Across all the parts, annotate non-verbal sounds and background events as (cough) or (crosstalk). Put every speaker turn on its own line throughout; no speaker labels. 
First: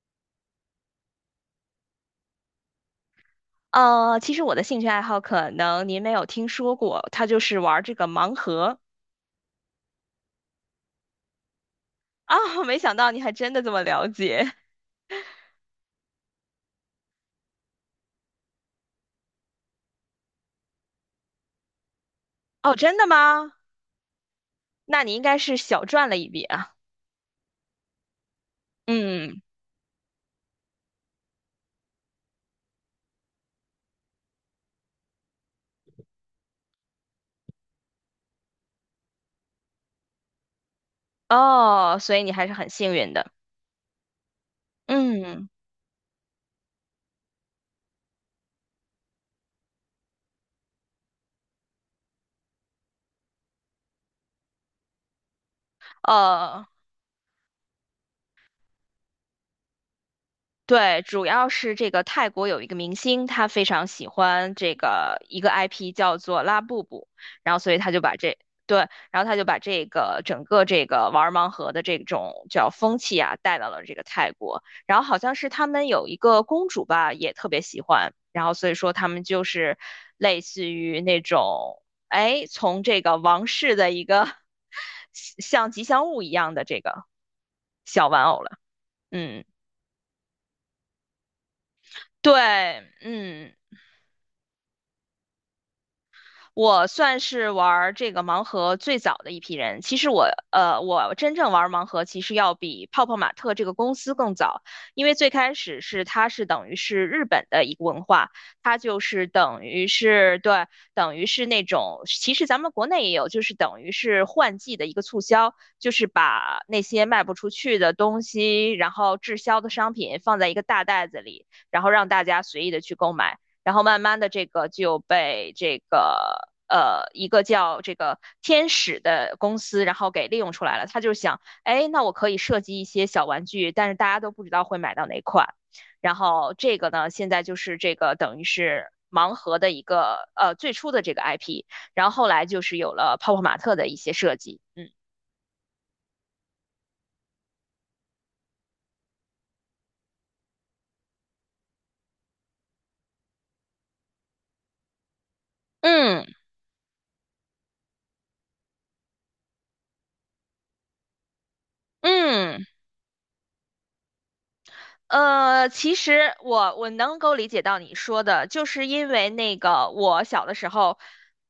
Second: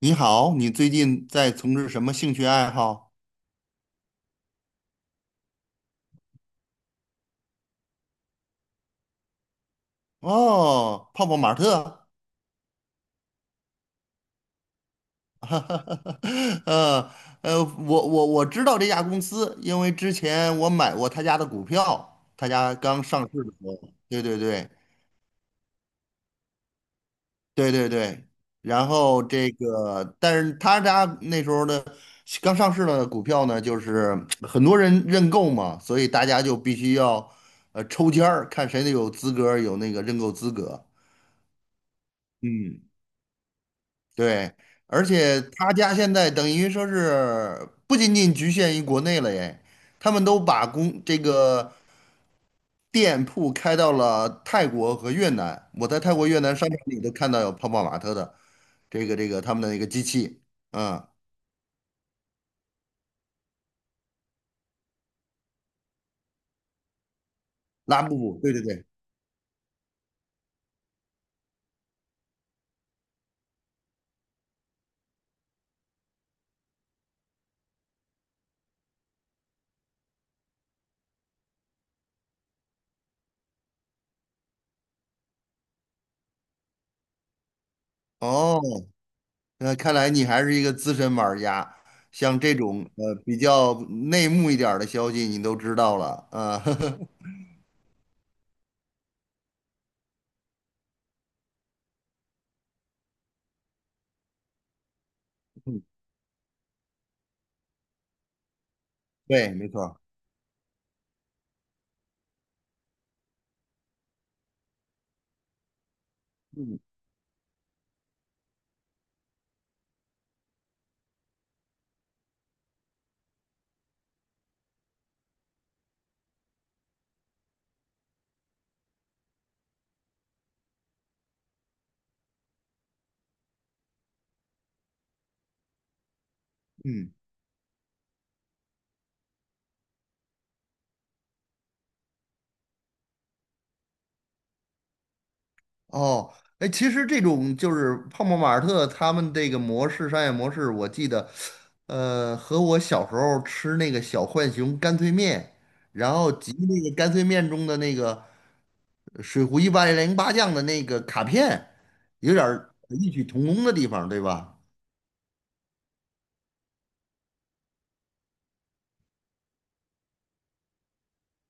你好，你最近在从事什么兴趣爱好？
其实我的兴趣爱好可能您没有听说过，他就是玩这个盲盒
哦，泡泡玛特。
啊，(laughs) 没想到你还真的这么了解。
(laughs) 呃我知道这家公司，因为之前我买过他家的股票，他
哦，
家
真
刚
的
上市的
吗？
时候，对对对
那你应该是小赚了一笔啊。
对对对。然后
嗯，
这个，但是他家那时候的刚上市的股票呢，就是很多人认购嘛，所以大家就必须要抽签儿，看谁有资格，有那个认购资格。
哦，所以你还是很
嗯。
幸运的。
对，而且
嗯，
他家现在等于说是不仅仅局限于国内了耶，他们都把公这个店铺开到了泰国和越南。我在泰国、越南
哦。
商场里都看到有泡泡玛特的这个他们的一个机器。
对，
嗯，
主要是这个泰国有一个明星，他非常喜欢这个一个 IP 叫做拉布布，然后所以他就
拉
把
布
这
布，对对对。
对，然后他就把这个整个这个玩盲盒的这种叫风气啊带到了这个泰国，然后好像是他们有一个公主吧，也特别喜欢，然后所以说他们就是类似于那种哎，从这个王室的一个 (laughs) 像吉祥物一样的这个小玩偶了，
哦，
嗯。
那看来你还是一个资深玩家，
对，
像这种比
嗯，
较内幕一点儿的消息你都知道了，啊、
我算是玩儿这个盲盒最早的一批人。其实我真正玩儿盲盒其实要比泡泡玛特这个公司更早，因为最开始
(laughs)
是它是等于是日本的一个文化，它就是
对，
等
没错
于
儿。
是对，等于是那种，其实咱们国内也有，就是等于是换季的一个促销，就是把那
嗯
些卖不出去的东西，然后滞销的商品放在一个大袋子里，然后让大家随意的去购买。然后慢慢的这个就被这个一个叫这个天使的公司，然后给利用出来了。他就想，哎，那我可以设计一些小玩具，但是大家都不知道会买到哪款。然后这个呢，
嗯。
现在就是这个等于是盲盒的一个最初的这个 IP，然后后来就是有了泡泡玛特的一些设计，嗯
哦，哎，其实这种就是泡泡玛特他们这个模式商业模式，我记得，和我小时候吃那个小浣熊干脆面，然
嗯
后集那个干脆面中的那个水浒一百零八将的那个卡片，有点
嗯。
儿异曲同工的地方，对吧？
其实我能够理解到你说的，就是因为那个我小的时候，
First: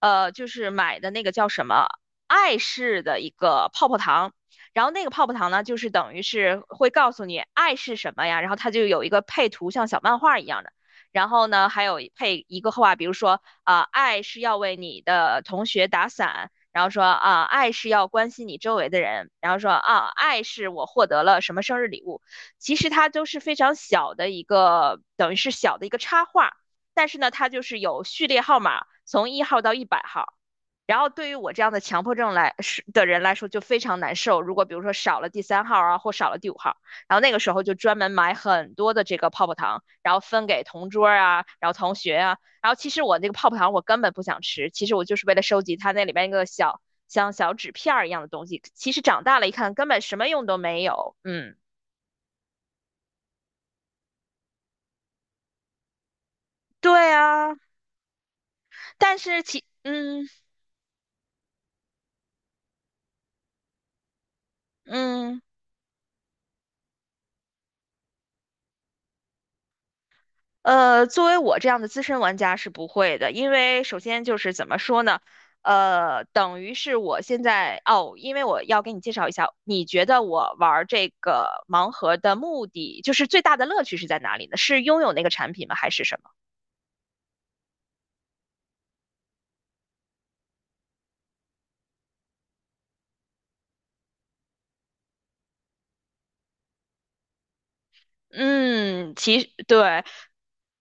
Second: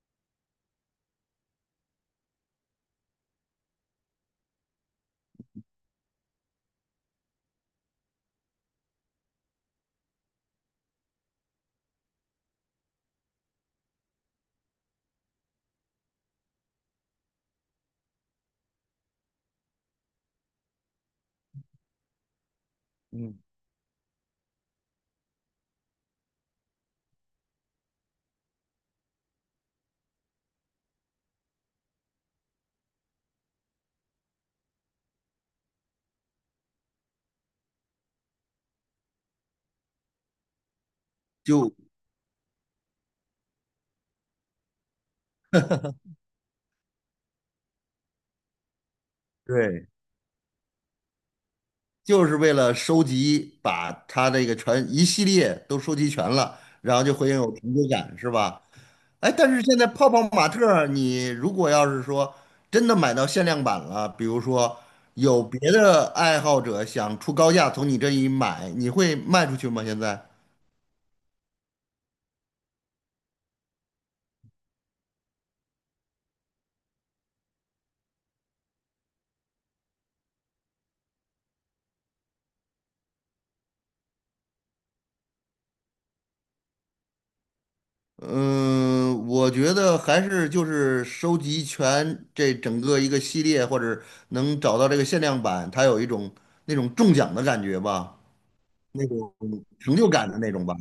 就是买的那个叫什么爱是的一个泡泡糖，然后那个泡泡糖呢，就是等于是会告诉你爱是什么呀，然后它就有一个配图，像小漫画一样的，然后呢还有配一个话，比如说啊、爱是要为你的同学打伞。然后说啊，爱是要关心你周围的人。然后说啊，爱是我获得了什么生日礼物。其实它都
嗯，
是非常小的一个，等于是小的一个插画，但是呢，它就是有序列号码，从1号到100号。然后对于我这样的强迫症来是的人来说就非常难受。如果比如说少了第三号啊，或少了第五号，然后那个时候就专门买很多的这个泡泡糖，然后分给同桌啊，然
就
后同学啊。然后其实我那个泡泡糖我根本不想吃，其实我就是为了收集它那里边一个小像小纸片一样的东西。其实长大了一看，根
对，
本什么用都没有。嗯。
就是为了收集，把他这个全一系列都收集全了，然后
对
就会有
啊，
成就感，是吧？
但
哎，
是
但是
其
现在泡泡玛特儿你如果要是说真的买到限量版了，比如说
嗯
有别的爱好者想出高价从你这里买，你会卖出去吗？现在？
作为我这样的资深玩家是不会的，因为首先就是怎么说呢，等于是我现在哦，因为我要给你介绍一下，你觉得我玩这个盲盒的目的，就是最大的乐趣是在哪里呢？是拥有那个产品吗？还是什么？
嗯，我觉得还是就是收集全这整个一个系列，或者能找到这个限量版，它有一种那种中奖的感觉吧。那
嗯，
种
其实对，
成就感的那种吧。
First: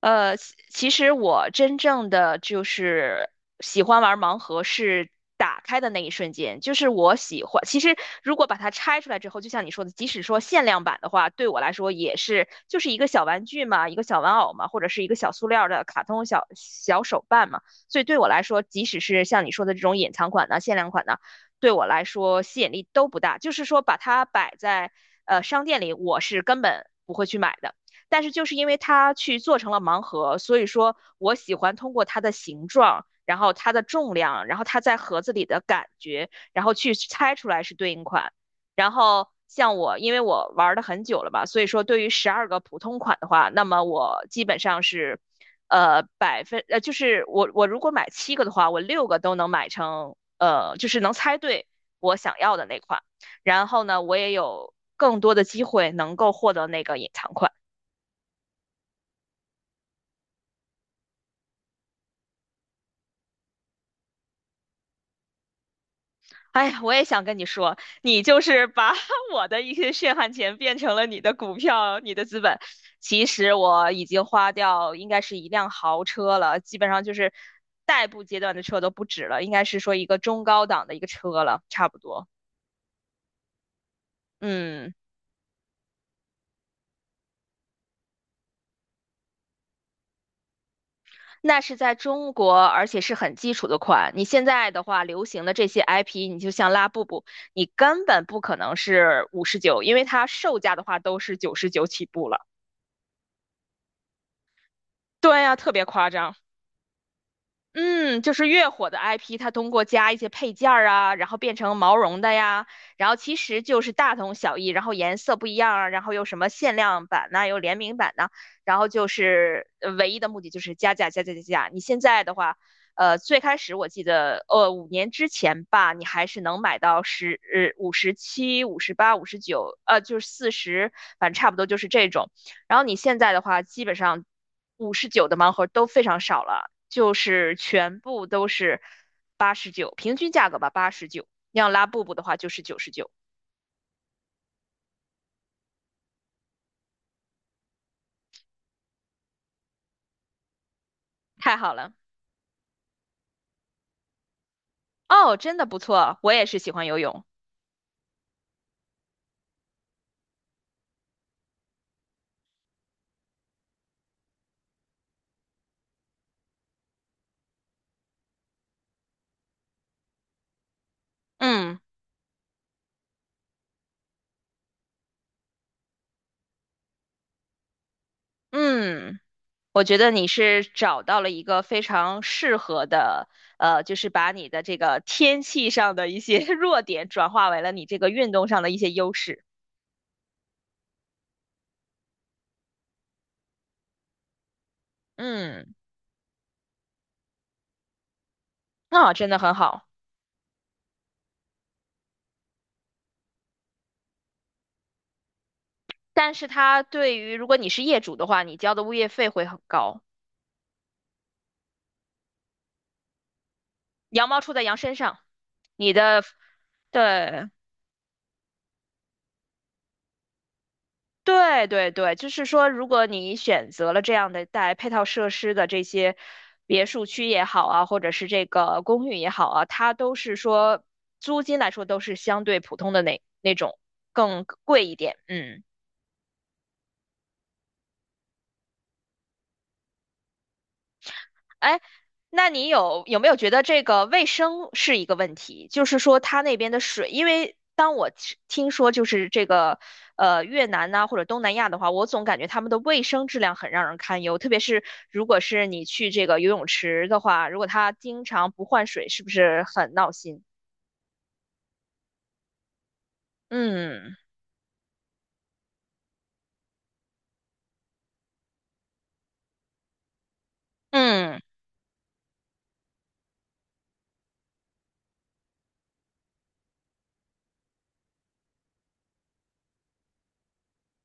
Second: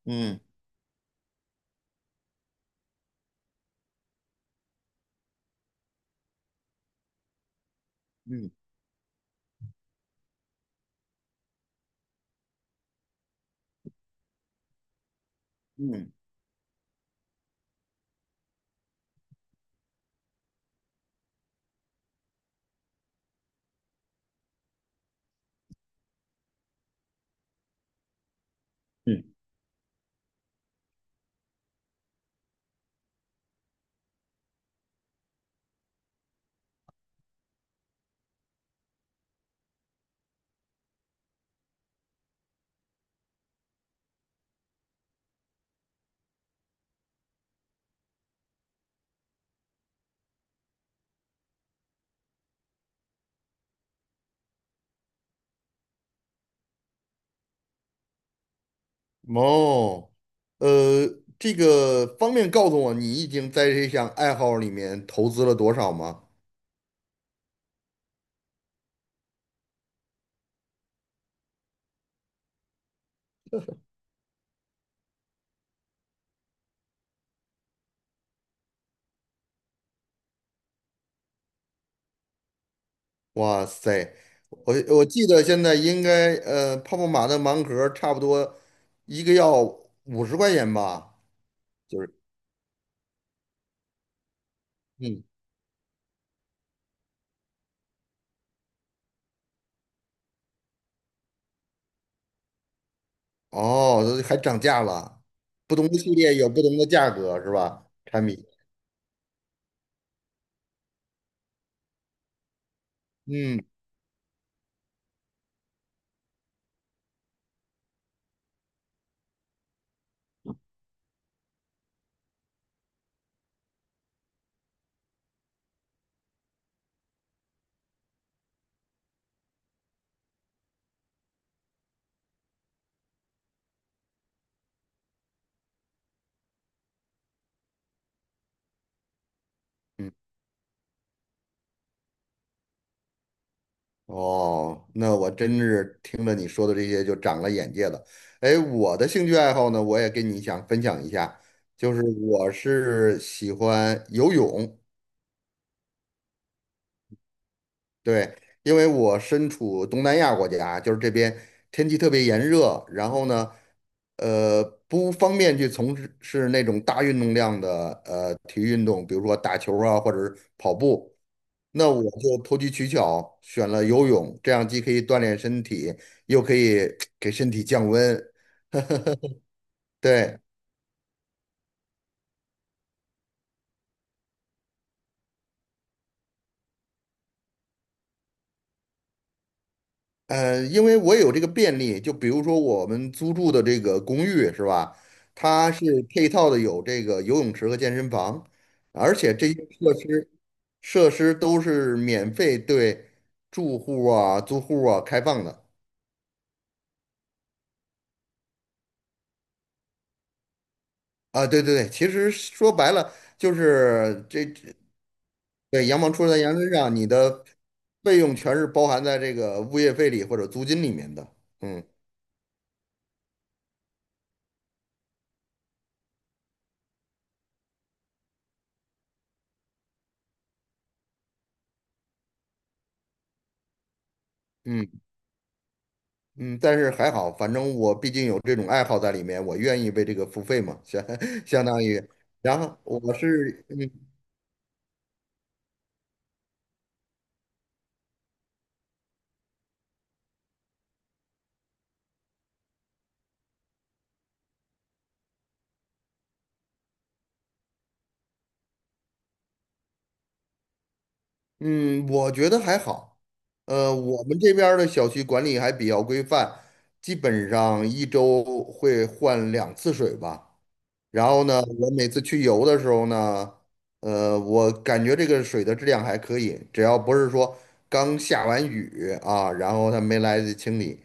嗯
其实我真正的就是喜欢玩盲盒是打开的那一瞬间，就是我喜欢。其实如果
嗯
把它拆出来之后，就像你说的，即使说限量版的话，对我来说也是就是一个小玩具嘛，一个小玩偶嘛，或者是一个小塑料的卡
嗯
通小小手办嘛。所以对我来说，即使是像你说的这种隐藏款的、限量款的，对我来说吸引力都不大。就是说把它摆在商店里，我是根本不会去买的。但是就是因为它
嗯。
去做成了盲盒，所以说我喜欢通过它的形状，然后它的重量，然后它在盒子里的感觉，然后去猜出来是对应款。然后像我，因为我玩的很久了吧，所以说对于12个普通款的话，那么我基本上是，就是我如果买七个的话，我六个都能买成，就是能猜对我想要的那款。然后呢，我也有更多的机会能够获得那个隐藏款。
哦，呃，这个方便告诉我你已经在这项爱好里面投资了多少吗？
哎呀，我也想跟你说，你就是把 (laughs) 我的一些血汗钱变成了你的股票、你的资本。其实我已经花掉应该是一辆豪车了，基本上就是代步阶段的车都不止了，应该是说一个中高档的一个车了，差不多。
哇塞，我
嗯，
我记得现在应该泡泡玛特盲盒差不多一个要50块钱吧。
那是在
就是
中国，而且是很基础的款。你现在的话，
嗯。
流行的这些 IP，你就像拉布布，你根本不可能是五十九，因为它售价的话都是九十九起步了。
哦，还涨价了，
对呀，特
不
别
同的
夸
系
张。
列有不同的价格是吧？
嗯，
产
就
品。
是越火的 IP，它通过加一些配件儿啊，然后变成毛绒的呀，然后其
嗯。
实
嗯。
就是大同小异，然后颜色不一样啊，然后有什么限量版呐、有联名版呐、然后就是唯一的目的就是加价加价加价。你现在的话，最开始我记得，5年之前吧，你还是能买到57、58、五十九，就是40，反正差不多就是这种。然后你现在的话，基本上五十九的盲盒都非常少了，就是全部都是八十九，平均价格吧，八十九。要拉布布的话就是九十九，
哦，那我真是听了你说的这些就长了眼界了。哎，我的兴趣爱好呢，我也跟你想分享一下，
太好了。
就是我是喜欢游泳。
哦，真的不错，我也是喜欢游泳。
对，因为我身处东南亚国家，就是这边天气特别炎热。然后呢，呃，不方便去从事是那种大运动量的体育运动，比如说打球啊，或者是跑步。
嗯
那我就投机取巧，选了游泳，这样既可以锻炼身体，又可以给身体降温。
嗯，我觉得你
对，
是找到了一个非常适合的，就是把你的这个天气上的一些 (laughs) 弱点转化为了你这个运动上的一些优势。
因为我也有这个便利，就比如说我们租住的这个公寓是吧？它
嗯，
是配套的有这个游泳池和健身房，
那、
而
真
且
的
这
很
些
好。
设施都是免费对住户啊、租户啊开放的。
但是它对于如果你是业主的话，你交的物业费会很高，
啊，对对对，其实说白了就是
羊毛
这。
出在羊身上。
对，
你
羊毛
的，
出在羊身上，你的
对
费用全是包含在这个物业费里或者租金里面的。
对
嗯
对对，就是说，如果你选择了这样的带配套设施的这些别墅区也好啊，或者是这个公寓也好啊，它都是说租金来说都是相对普通的那种更贵
嗯
一点，嗯。
嗯。但是还好，反正我毕竟有这种爱好在里面，我愿意为这个付费嘛，(laughs) 相
哎，
当于。
那
然
你
后
有
我
有没有觉得
是
这个
嗯
卫生是一个问题？就是说，它那边的水，因为当我吃听说就是这个越南呐、或者东南亚的话，我总感觉他们的卫生质量很让人堪忧。特别是如果是你去这个游泳池的话，如果它经常不换水，是不是很闹心？
嗯。我觉得还好。
嗯
我们这边儿的小区管理还比较规范，基本上一周会换两次水吧。然
嗯。
后呢，我每次去游的时候呢，我感觉这个水的质量还可以，只要不是说刚下完雨啊，然后它没来得及清理。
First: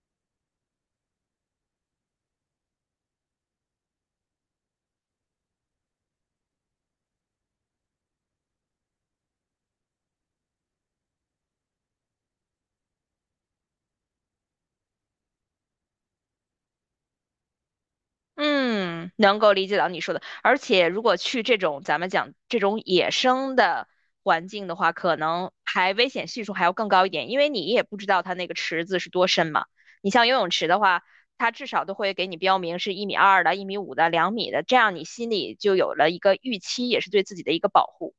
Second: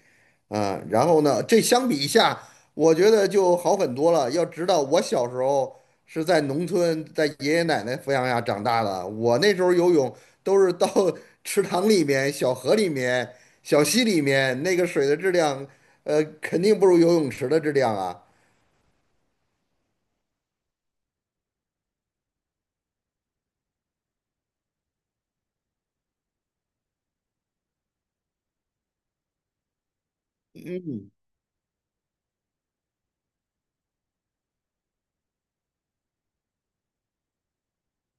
嗯。然后呢，这相比一下，我觉得就好很多了。要知道，我小时候是在农村，在爷爷奶奶抚养下长大的，我那时候游泳都是到 (laughs) 池塘里面、小河里面、小溪里面，那个水的质量，肯定不如游泳池的质量啊。
嗯，能够理解到你说的，而且如果去这种咱们讲这种野生的环境的话，可能还危险系数还要更高一点，因为你也不知道它那个池子是多深嘛。你像游泳池的话，
嗯。
它至少都会给你标明是1.2米的、1.5米的、2米的，这样你心里就有了一个预期，也是对自己的一个保护。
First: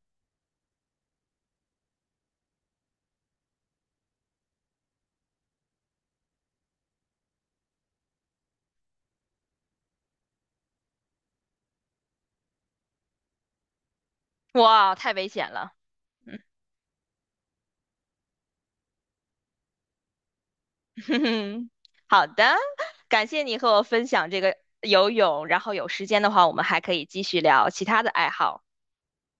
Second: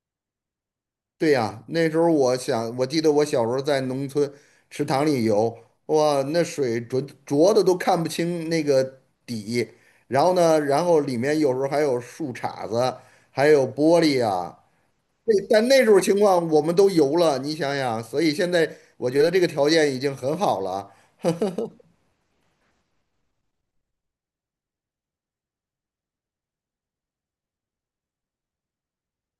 对呀，那时候我想，我记得我小时候在农村池塘里游，哇，那水浊浊的都看不清那个底。然后呢，然后里面有时候还有树杈子，还有玻璃啊。
哇，太危
那
险
但
了。
那时候情
(laughs)
况我们都游了，你想想，所以现在我觉得这个条件已经很好了。
嗯，好的，感谢你和我分享这个游泳，然后有时间的话，我们还可以继续聊其他的爱好。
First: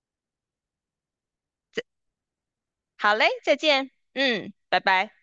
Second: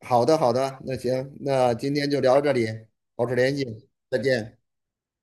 好的，好的，那行，那今天就聊到这里，
好嘞，
保持
再
联系，
见。
再
嗯，
见。
拜拜。